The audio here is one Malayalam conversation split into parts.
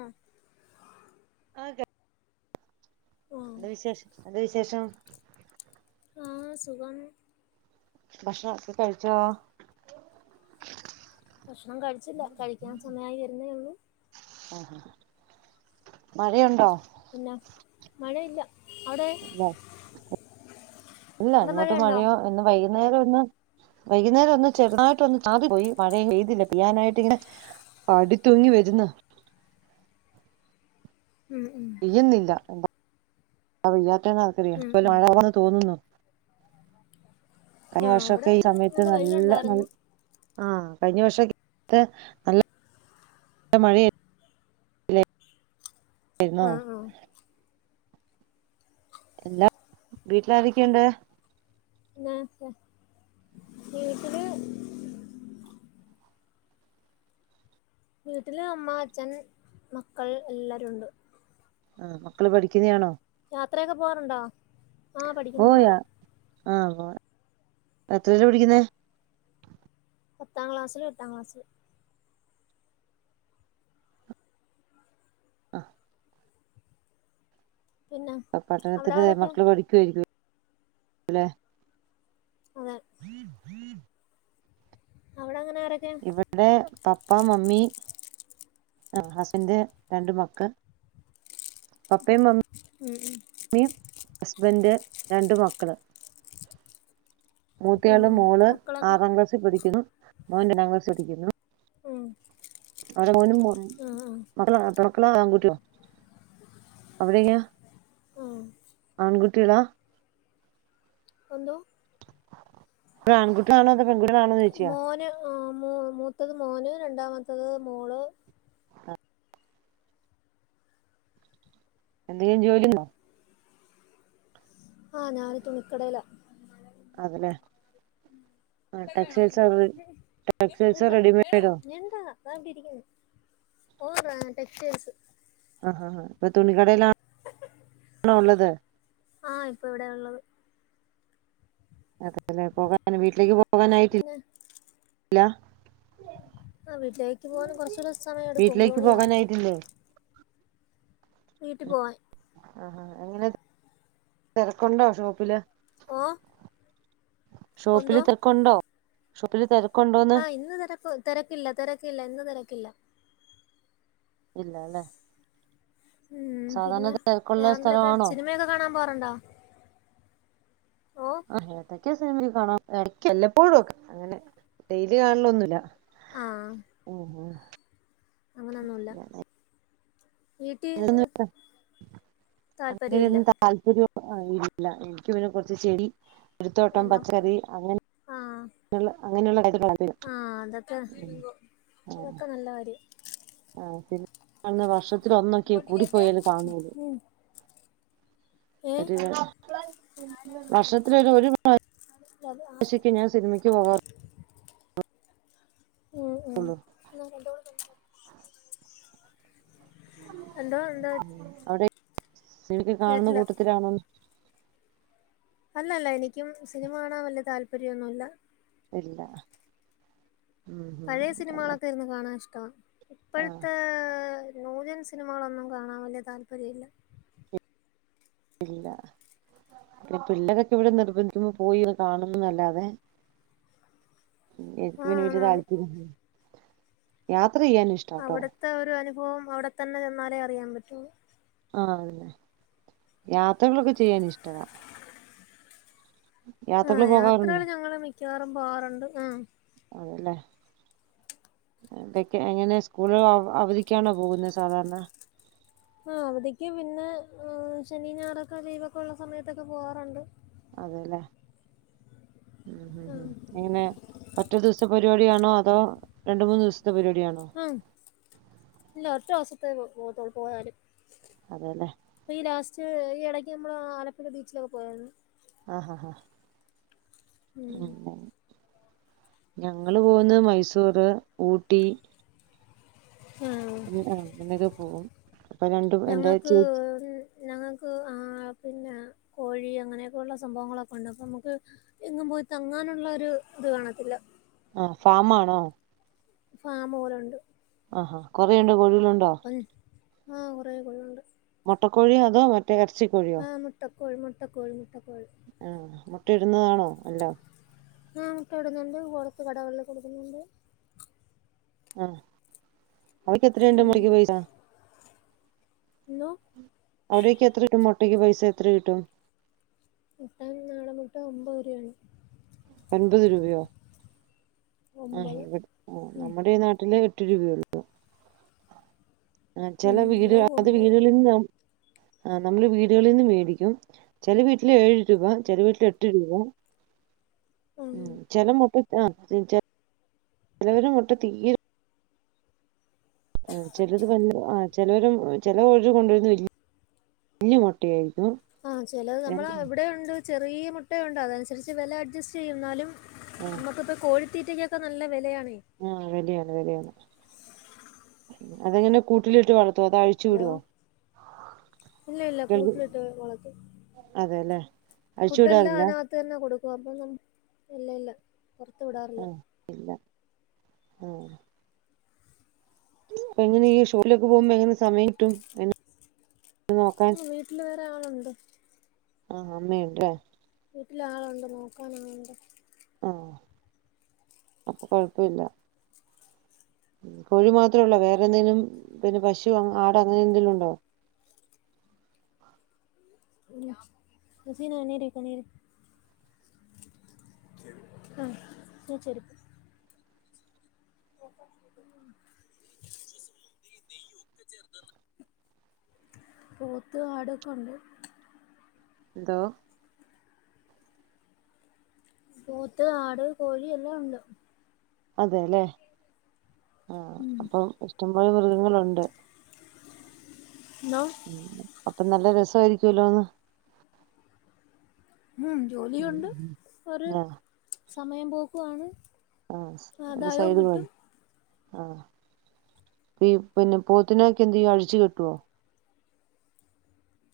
ആഹ ആ എന്ത വിശേഷം എന്താ വിശേഷം ആഹ സുഖം ഭക്ഷണം ഒക്കെ കഴിച്ചോ ഭക്ഷണം കഴിച്ചില്ല കഴിക്കാൻ സമയമായി വരുന്നേ ഉള്ളൂ ആഹ മഴയുണ്ടോ പിന്നെ മഴയില്ല അവിടെ ഇല്ല ഇല്ല അവിടെ ഇങ്ങോട്ട് മഴയുണ്ടോ മഴയോ ഇന്ന് വൈകുന്നേരം ഇന്ന് വൈകുന്നേരം ഒന്ന് ചെറുതായിട്ട് ഒന്ന് ചാറി പോയി പഴയ പെയ്തില്ല പ്യാനായിട്ട് ഇങ്ങനെ പാടിത്തൂങ്ങി വരുന്ന ഉം ഉം പെയ്യുന്നില്ല എന്താ പെയ്യാത്തന്ന ആക്കറിയ ഉം എല ഉം മഴയാവാെന്ന് തോന്നുന്നു കഴിഞ്ഞ ആ ഇവിടെ വർഷമൊക്കെ ഈ ഇന്ന് സമയത്ത് നല്ല ന വെയിലുണ്ടായിരുന്നു ആഹ കഴിഞ്ഞ വർഷ നല്ല മഴ ആുന്നോ ആ ആ എല്ലാ വീട്ടില ആരൊക്കെയുണ്ട് എന്നാ വീട്ടില് വീട്ടില് അമ്മ അച്ഛൻ മക്കൾ എല്ലാരുുംണ്ട് ആ മക്കള് പഠിക്കുന്നതയാണോ യാത്രയൊക്കെ പോവാറുണ്ടോ? ആ ഓ പഠിക്കുന്നു പുള്ളേരാ. ആ പോവാ എത്രയിലാ പിഠിയ്ക്കുന്നേ? പത്താം ക്ലാസില്, എട്ടാം ക്ലാസില്. ആ പിന്നെ ആ അവിടെ പട്ടണത്തിന്റെ ആരൊക്കെ മക്കള് പഠിക്കുവാരിക്കും, ല്ലെ അതെ [inaudible] അവിടങ്ങനെ ഇവടേ പപ്പ, മമ്മി ആ ഹസ്ൻ്റ് രണ്ട് മക്ക് പപ്പേ മ ഉം ഉം മ്മീം ഹസ് വന്റെ രണ്ട് മക്കള് ഉം മൂത്തയാള് ഉം മോള് മക്കളൊക്കെ ആറാം ക്ലാസ്സിൽ പഠിയ്ക്കുന്നു. മോൻ രണ്ടാം ക്ലാസ്ൽ പഠിയ്ക്കുന്നു. ഉം. [unintelligible] മോനും ആ മക്കള [unintelligible] കുട്ടിയോ അവിടെയ്ക്കാ ആ ആ ആൺകുട്ടികളാ ഒന്തോ! ആൺകുട്ടിയാണോ, അതോ പെൺകുട്ടികളാണോന്ന് ചോദിച്ചയാ മോന്, ആ മൂ മൂത്തത് മോന്, രണ്ടാമത്തത് മോള്. എന്തേ ജോലിണ്ടോ? ആ ഞാന് തുണിക്കടേല. അതെലെ. [unintelligible] ബിങ്കോ ടെക്സ്റ്റൈൽസോ വേണോ, റെഡിമെയ്ഡോ ഏ വേണോ [unintelligible] ഓ ടെക്സ്റ്റൈൽസ്. ആ ആ ആ ഇപ്പം തുണികടയിലാണോ ഒള്ളത്. ആ ഇപ്പൊ ഇവിടെള്ളത്. അതേലെ, പോകാന് വീട്ടിലേയ്ക്ക് പോകാനായിട്ടില്ല. പിന്നെ ആ വീട്ടിലേയ്ക്ക് പോകാൻ കൊറച്ചൂടെ സമയട്ക്കും വീട്ടിലേക്ക് ഒമ്പേണിയാവും. പോകാനായിട്ടില്ലേ വീട്ടി പോവാൻ ആഹാ എങ്ങനെ, തെരക്കുണ്ടോ ഷോപ്പില്. ഓ, ഷോപ്പില് എന്തോ തെക്കുണ്ടോ? ഷോപ്പില് തെര ആ ഇന്നു തെരക്കു തെരക്കില്ല തെരക്കില്ല ഇന്നു തെരക്കില്ല. ഇല്ലാല്ലേ. ഉം പിന്നെ വേറെന്തൊക്കെ? സ്ഥലമാണോ സിനിമയൊക്കെ കാണാൻ പോവാറ്ണ്ട? ആ എടക്കൊക്കെ സിനിമ കാണറുണ്ട്. എടയ്ക്ക്‌ വല്ലപ്പോഴും ഒക്കെ അങ്ങനെ ഡെയിലി കാണലൊന്നുല്ല. ഓ ഓ അങ്ങനൊന്നുല്ല. [unintelligible] താല്പര്യല്ല അങ്ങനൊന്നും താല്പര്യ ആ [unintelligible] ഇൻക്ക് പിന്നെ കൊർച്ച് ചെടി, ഒരുത്തോട്ടം കാരണം പച്ചക്കറി അങ്ങനെ ആഹ് അങ്ങനെള്ള അങ്ങനെള്ള അത്, ആഹ് അതൊക്കെ ഉം ആ അതൊക്കെ നല്ല കാര്യം ആ പിന്നെ [unintelligible] വർഷത്തില് ഒന്നൊക്കെ കൂടിപ്പോയല് കാണ്ള്ളൂ. ഉം ഏഹ് [unintelligible] വർഷത്തിലൊരു ഒരു പ ശയ്ക്ക് ഞാൻ സിനിമയ്ക്ക് പോകാർ ഉം ഉം [unintelligible] എന്തോ ഉണ്ട് അവിടെ [unintelligible] കാണുന്ന കൂട്ടത്തിലാണോ അല്ലല്ല എനിക്കും സിനിമ കാണാൻ വല്ല്യാ താല്പര്യോന്നുല്ല ഇല്ല ഉം ഉം പഴയ അല്ലെ സിനിമകളൊക്കെ ഇരുന്നു കാണാൻ ഇഷ്ട്ടമാ ആ ഇപ്പഴത്തെ നൂ ഇപ്പഴ്ത്തെ സിനിമകളൊന്നും കാണാൻ വല്ലിയ താല്പര്യമില്ല ഇല്ല പിന്നെ പിള്ളേരൊക്കെ ഇവിടെ നിർബന്ധിക്കുമ്പോ പോയി ഒന്ന് കാണുംയെന്നല്ലാതെ എനിക്ക് ആഹ് പിന്നെ വല്ലിയ ആന്നാന്ന് താല്പര്യ യാ അവിടത്തെ ഒരു അനുഭവം അവിടെത്തന്നെ ചെന്നാലേ അറിയാൻ പറ്റുയുള്ളൂ ആഹ് അത് തന്നെ യാത്രകളൊക്കെ ചെയ്യാൻ ഇഷ്ടവാ ആഹ് യാത്രകള് പോകാറുണ്ടോ യാത്രകള് ഞങ്ങള് മിക്കവാറും പോവാറുണ്ട് ആഹ് [unintelligible] ഇടക്ക് എങ്ങനെ സ്കൂള് അവധിക്കാണോ പോകുന്നേ സാധാരണ ആ അവധിക്ക് പിന്നെ ആ ശനി ഞാറൊക്കെ ലീവൊക്കെ ഉള്ള സമയത്തൊക്കെ പൂവാറുണ്ട് അതെ ഇല്ലേ ഉം ഉം എങ്ങനെ ഒറ്റ ദിവസ പരിപാടി- ത്തേക്കാണോ അതോ രണ്ട് മൂന്ന് ദിവസ ആ ഇല്ല ഒറ്റ ഓസത്തെ പോവതുള്ളൊ പോ പോയാല് അതെ ല്ലേ ഈ ഇടയ്ക്ക് മ്മള് ആലപ്പുഴ ബീച്ചിലൊക്കെ പോയാരുന്നു ആ ഹാ ഹാ ഉം ഉ ഞങ്ങള് പോകുന്നത് മൈസൂറ് ഊട്ടി ആഹ് പോകും, ങ്ങനൊക്കെ പോവും. ഞങ്ങൾക്ക് ഞങ്ങൾക്ക് ആ.. [inaudible] കോഴി അങ്ങനെയൊക്കെയുള്ള സംഭവങ്ങളൊക്കെ ഉണ്ട് അപ്പൊ നമുക്ക് എങ്ങും പോയി തങ്ങാനുള്ള ഒരു ഇത് കാണത്തില്ല. ആ.. ഫാമാണോ? ഫാമ് പോലെ ണ്ട്. ആ.. കൊറെണ്ടോ കോഴികള്ണ്ടോ? ആ കൊറെ കോഴികള്ണ്ട്. മുട്ടകോഴിയോ? അതോ മറ്റേ ഇറച്ചികോഴിയോ? ആഹ് മുട്ടക്കോഴി മുട്ടക്കോഴി മുട്ടക്കോഴി ആ.. മ്മ്. മുട്ട ഇടുന്നതാണോ എല്ലാം? ആ മൊട്ട ഇടുന്നുണ്ട് കോളത്ത് കടകളില് കൊടുക്കുന്നുണ്ട്. ആ അവടിപ്പോ എത്രണ്ട് ഉം മൊട്ടക്ക് പൈസ. ഇന്നോ അവിടൊക്കെ എത്ര കിട്ടും മൊട്ടയ്ക്ക് പൈസ എത്ര കിട്ടും? മൊട്ട നാടൻ മൊട്ട ഒമ്പത് രൂപാണ്. എൺമ്പത് രൂപയോ ആ ഒമ്പത് ഇവി നമ്മുടെ നാട്ടില് എട്ട് രൂപയൊള്ളൂ. ആ ഉം ചില വീട് ഇവിടേക്ക് അത് ഒമ്പത് വീടുകളിൽ നാം ആ നമ്മള് വീടുകളിൽ നിന്ന് മേടിക്കും ചെല വീട്ടില് ഏഴു രൂപ ചെല വീട്ടിൽ എട്ട് രൂപ ആ ഉം ചെല മുട്ട ആ ചെ ചെലവരെ മുട്ട തീരെ ആ ചിലത് വല്യ ആ ചെലര് ചെലവീട്ടിൽ കൊണ്ടു വരുന്ന വലിയ മുട്ടയാരിക്കും. ആ ചെലത് നമ്മൾ അവിടെയുണ്ട് ചെറിയ മുട്ടയുണ്ട് അതനുസരിച്ച് വില അഡ്ജസ്റ്റ് ചെയ്യും എന്നാലും നമുക്കിപ്പോ കോഴിത്തീറ്റയ്ക്കൊക്കെ നല്ല വിലയാണ്. ആ വെലയാണ് വെലയാണ് അതെങ്ങനെ കൂട്ടിലിട്ട് വളർ അത് അഴിച്ചു ഹലോ വിടുവോ? ഇല്ല ഇല്ല [unintelligible] കൂട്ടിലിട്ട് അതെ ലെ ഫുഡ് എല്ലാം അതിനകത്ത് തന്നെ കൊടുക്കും അപ്പോ ഇല്ല ഇല്ല. പുറത്തു വിടാറില്ല. ആ അപ്പ എങ്ങനെ ഈ ഷോപിലേക്ക് പോകുമ്പോ എങ്ങനെ സമയം കിട്ടും. [unintelligible] നോക്കാൻ മ്മ് വീട്ടില് വേറെ ആളുണ്ട്. ആ അമ്മയുണ്ട് [unintelligible] വീട്ടിൽ ആളുണ്ട് നോക്കാൻ ആളുണ്ട്. ആ അപ്പൊ കൊഴപ്പം ഇല്ല. കോഴി മാത്രം ഒള്ളോ വേറെ എന്തെങ്കിലും പിന്നെ പശോ, ആടോ അങ്ങനെ എന്തങ്കിലും ഉണ്ടോ? ഹസീന നേരെക്ക് നേരെ ആ [unintelligible] [unintelligible] നെയ്യൊക്കെ ചേർത്ത് പോത്ത് ആട് ഒക്കെ ഉണ്ട് ദ പോത്ത് ആട് കോഴി എല്ലാം ഉണ്ട് അതെ ലെ ആ അപ്പം ഇഷ്ടം മൃഗങ്ങളുണ്ട്. എന്നാ അപ്പൊ നല്ല രസ ആയിരിക്കലോ ഒന്ന് ഉം ജോലിയുണ്ട് ഒരു സമയം പോക്കുവാണ്. ആ ഒരു സൈഡ് [unintelligible] ആ പി പിന്നെ പോത്തിനൊക്കെ എന്ത് ചെയ്യും അഴിച്ചു കെട്ടുവോ?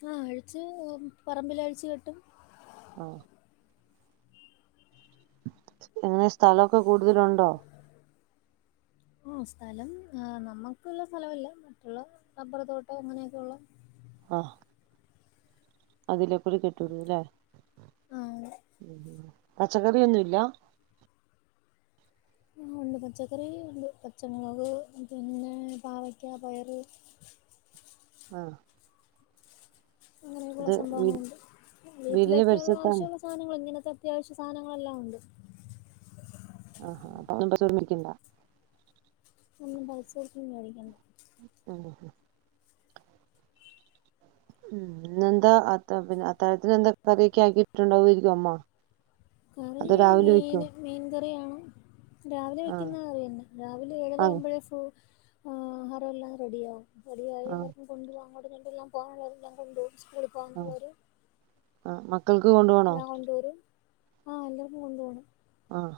ആ അഴിച്ച് ഒ പറമ്പിൽ അഴിച്ച് കെട്ടും. ആ എങ്ങനെ സ്ഥലൊക്കെ കൂടുതലുണ്ടോ ആ സ്ഥലം നമുക്കുള്ള സ്ഥലമല്ല മറ്റുള്ള റബ്ബർ തോട്ടം അങ്ങനെയൊക്കെയുള്ള ആ അതിലേക്കൂടി കെട്ടിടും ലെ ആ, പച്ചക്കറി ഒന്നുല്ല ണ്ട് പച്ചക്കറി ഉണ്ട് പച്ചമുളക് പിന്നെ പാവക്ക പയറ് ആ അങ്ങനെയൊക്കെ യുള്ള സംഭവങ്ങളുണ്ട് വീടിന്റെ വീട്ടിലേക്കുള്ള പരിസരത്താണ് ആവശ്യമുള്ള സാധനങ്ങൾ ഇങ്ങനെ അത്യാവശ്യ സാധനങ്ങളെല്ലാം ഉണ്ട് ആ ഹാ അപ്പ [unintelligible] ഒന്ന് പൈസകൊടുത്ത് മേടിക്കേണ്ട. [unintelligible] ഉം ഇന്നെന്താ അത്ത പിന്നെ അത്താഴത്തിന് എന്താ കറിയൊക്കെ ആക്കിട്ടുണ്ടാവുയിരിക്കും അമ്മ? അത് രാവിലെ വെക്കോ? ൻകറിയാണ്. രാവിലെ ആഹ് വെയ്ക്കുന്ന കറി തന്നെ. രാവിലെ ഏഴര ആഹ് ആവുമ്പോഴേ ഫോ ആഹ് ഹതെല്ലാ റെഡിയ, റെഡിയായി ആഹ് ല്ലാർക്കും കൊണ്ടോവാ [unintelligible] സ്കൂളി ആഹ് പോകാനുള്ളൊരു ആഹ് മക്കൾക്ക് കൊണ്ടു പോണോ ഞാൻ കൊണ്ട് വരും ആഹ് എല്ലാവരും കൊണ്ട് പോണം ആഹ്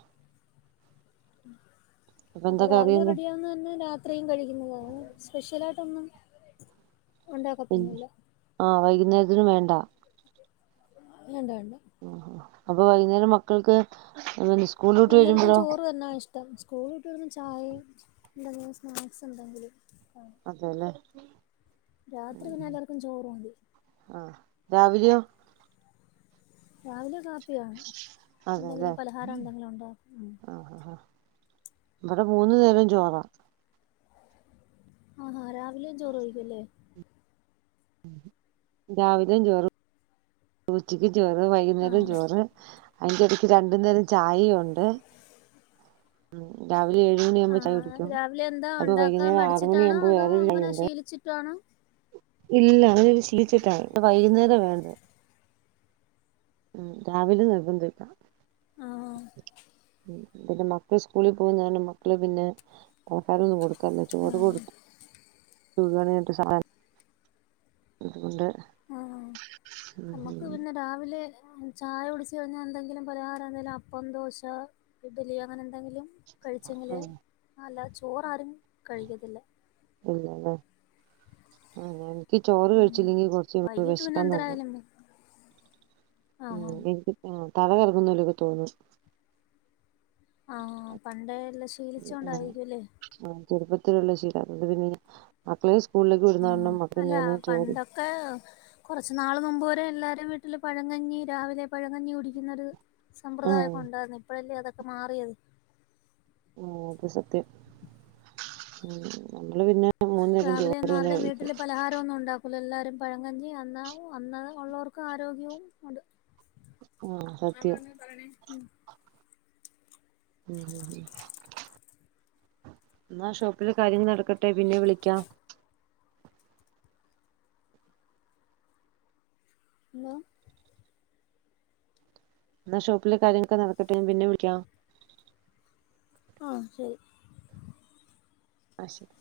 അപ്പൊ എന്താ രാവിലെ കറിയെന്ന് റെഡിയാവുന്ന് പറഞ്ഞ രാത് ഇത്രയും കഴിക്കുന്നതാണ് സ്പെഷ്യലായിട്ടൊന്നും ഉണ്ടാക്കത്തൊന്നുവില്ല [unintelligible] വേണ്ട ഉ ഉം അപ്പൊ വൈകുന്നേരം മക്കൾക്ക് [unintelligible] എല്ലാവർക്കും വരുമ്പോഴോ ചോറ് തന്നാ ഇഷ്ടം സ്കൂള് വിട്ട് വരുമ്പം ചായയും എന്തെങ്കിലും സ്നാക്സ് എന്തെങ്കിലും അതെല്ലേ രാത്രി പിന്നെ എല്ലാർക്കും ചോറു മതി ആഹ് രാവിലെയോ രാവിലെ കാപ് അതെല്ലേ എന്തെങ്കിലും ഉണ്ടാക്കും ഉം ആഹ് ആ ആ ഇവിടെ മൂന്നു നേരം ചോറാ ആഹ്ഹാ രാവിലേം ചോറ് കഴിക്കും അല്ലേ രാവിലെയും ചോറ് ഉച്ചക്കും ചോറ് വൈകുന്നേരം ആഹ് ചോറ് അതിന്റെ ഇടക്ക് രണ്ടു നേരം ചായെയും ഉണ്ട് ഒരു ഏഴുമണിയാവുമ്പോ ചായ ആഹ് കുടിക്കും രാവിലെ എന്താ അപ്പ ഉണ്ടാക്കാൻ വൈകുന്നേരം ആറ് മടിച്ചിട്ടാണോ മണിയാവുമ്പോ അതോ വേറൊരു ചായ അങ്ങനെ ഉണ്ട് ശീലിച്ചിട്ടാണോ ഇല്ല അവര് ഇത് ശീലിച്ചിട്ട ഇപ്പ വൈകുന്നേരവ വേണ്ടത് ഉം രാവിലെ നിർബന്ധം ഇല്ല ആഹ് പിന്നെ മക്കള് സ്കൂളിൽ പോകും മക്കള് പിന്നെ [unintelligible] കൊടുക്കാറില്ല ചോറ് കൊടുക്കും [unintelligible] അതുകൊണ്ട് ആഹ് ഉം നമ്മുക്ക് ഉം പിന്നെ രാവിലെ ചായ കുടിച്ച് കഴിഞ്ഞാൽ എന്തെങ്കിലും പലഹാരം എന്തേലും അപ്പം ദോശ ഇഡലി അങ്ങനെ എന്തെങ്കിലും ആ കഴിച്ചെങ്കില് അല്ല ചോറാരും കഴിക്കത്തില്ല ഇല്ലല്ലേ [unintelligible] എനിക്ക് ചോറ് ഉം കഴിച്ചില്ലെങ്കിൽ കുറച്ച് വൈകിട്ട് പിന്നെ വിശക്കാൻ നോക്കും എന്തരായാലും ഉം ആഹ് എനിക്ക് ആ തല കറങ്ങുന്നോലക്കെ തോന്നും ആഹ് പണ്ടേ എല്ലാം ശീലിച്ച ഉം കൊണ്ടായിരിക്കും ഇല്ലേ ഉം ചെറുപ്പത്തിലുള്ള ശീല അത് കൊണ്ട് പിന്നെ [unintelligible] ഉം കാരണം മക്കൾ അല്ല ഞാന് ചോറ് പണ്ടൊക്കെ കൊറച്ച് നാള് മുമ്പ് വരെ എല്ലാരും വി ട്ടില് പഴങ്കഞ്ഞി രാവിലെ പഴങ്കഞ്ഞി കുടിക്കുന്നൊരു സമ്പ്രദായം ആഹ് ഒക്കെ ഉണ്ടായിരുന്നു ഇപ്പോഴല്ലേ അതൊക് ക്കെ മാറിയത് ആ അത് സത്യം പിന്നെ മൂന്നു നേരം രാവിലെ ചോറ് ഒന്നും തന്നെ ആരുടെയും കഴിക്കും വീട്ടില് പലഹാരം ഒന്നും ഉണ്ടാക് എല്ലാവരും പഴങ്കഞ്ഞി അന്ന അന്ന് ഉള്ളവർക്ക് ആരോഗ്യവും ഉണ്ട്. ആഹ് സത്യം [unintelligible] പഴങ്കഞ്ഞി ഉം ഉം എന്നാ ഷോപ്പില് കാര്യങ്ങൾ നടക്കട്ടെ പിന്നെ വിളിക്കാം [unintelligible] എന്നാ ഷോപ്പിലെ കാര്യങ്ങളൊക്കെ നടക്കട്ടെ പിന്നെ വിളിക്കാം. ആഹ് ശരി അ ശരി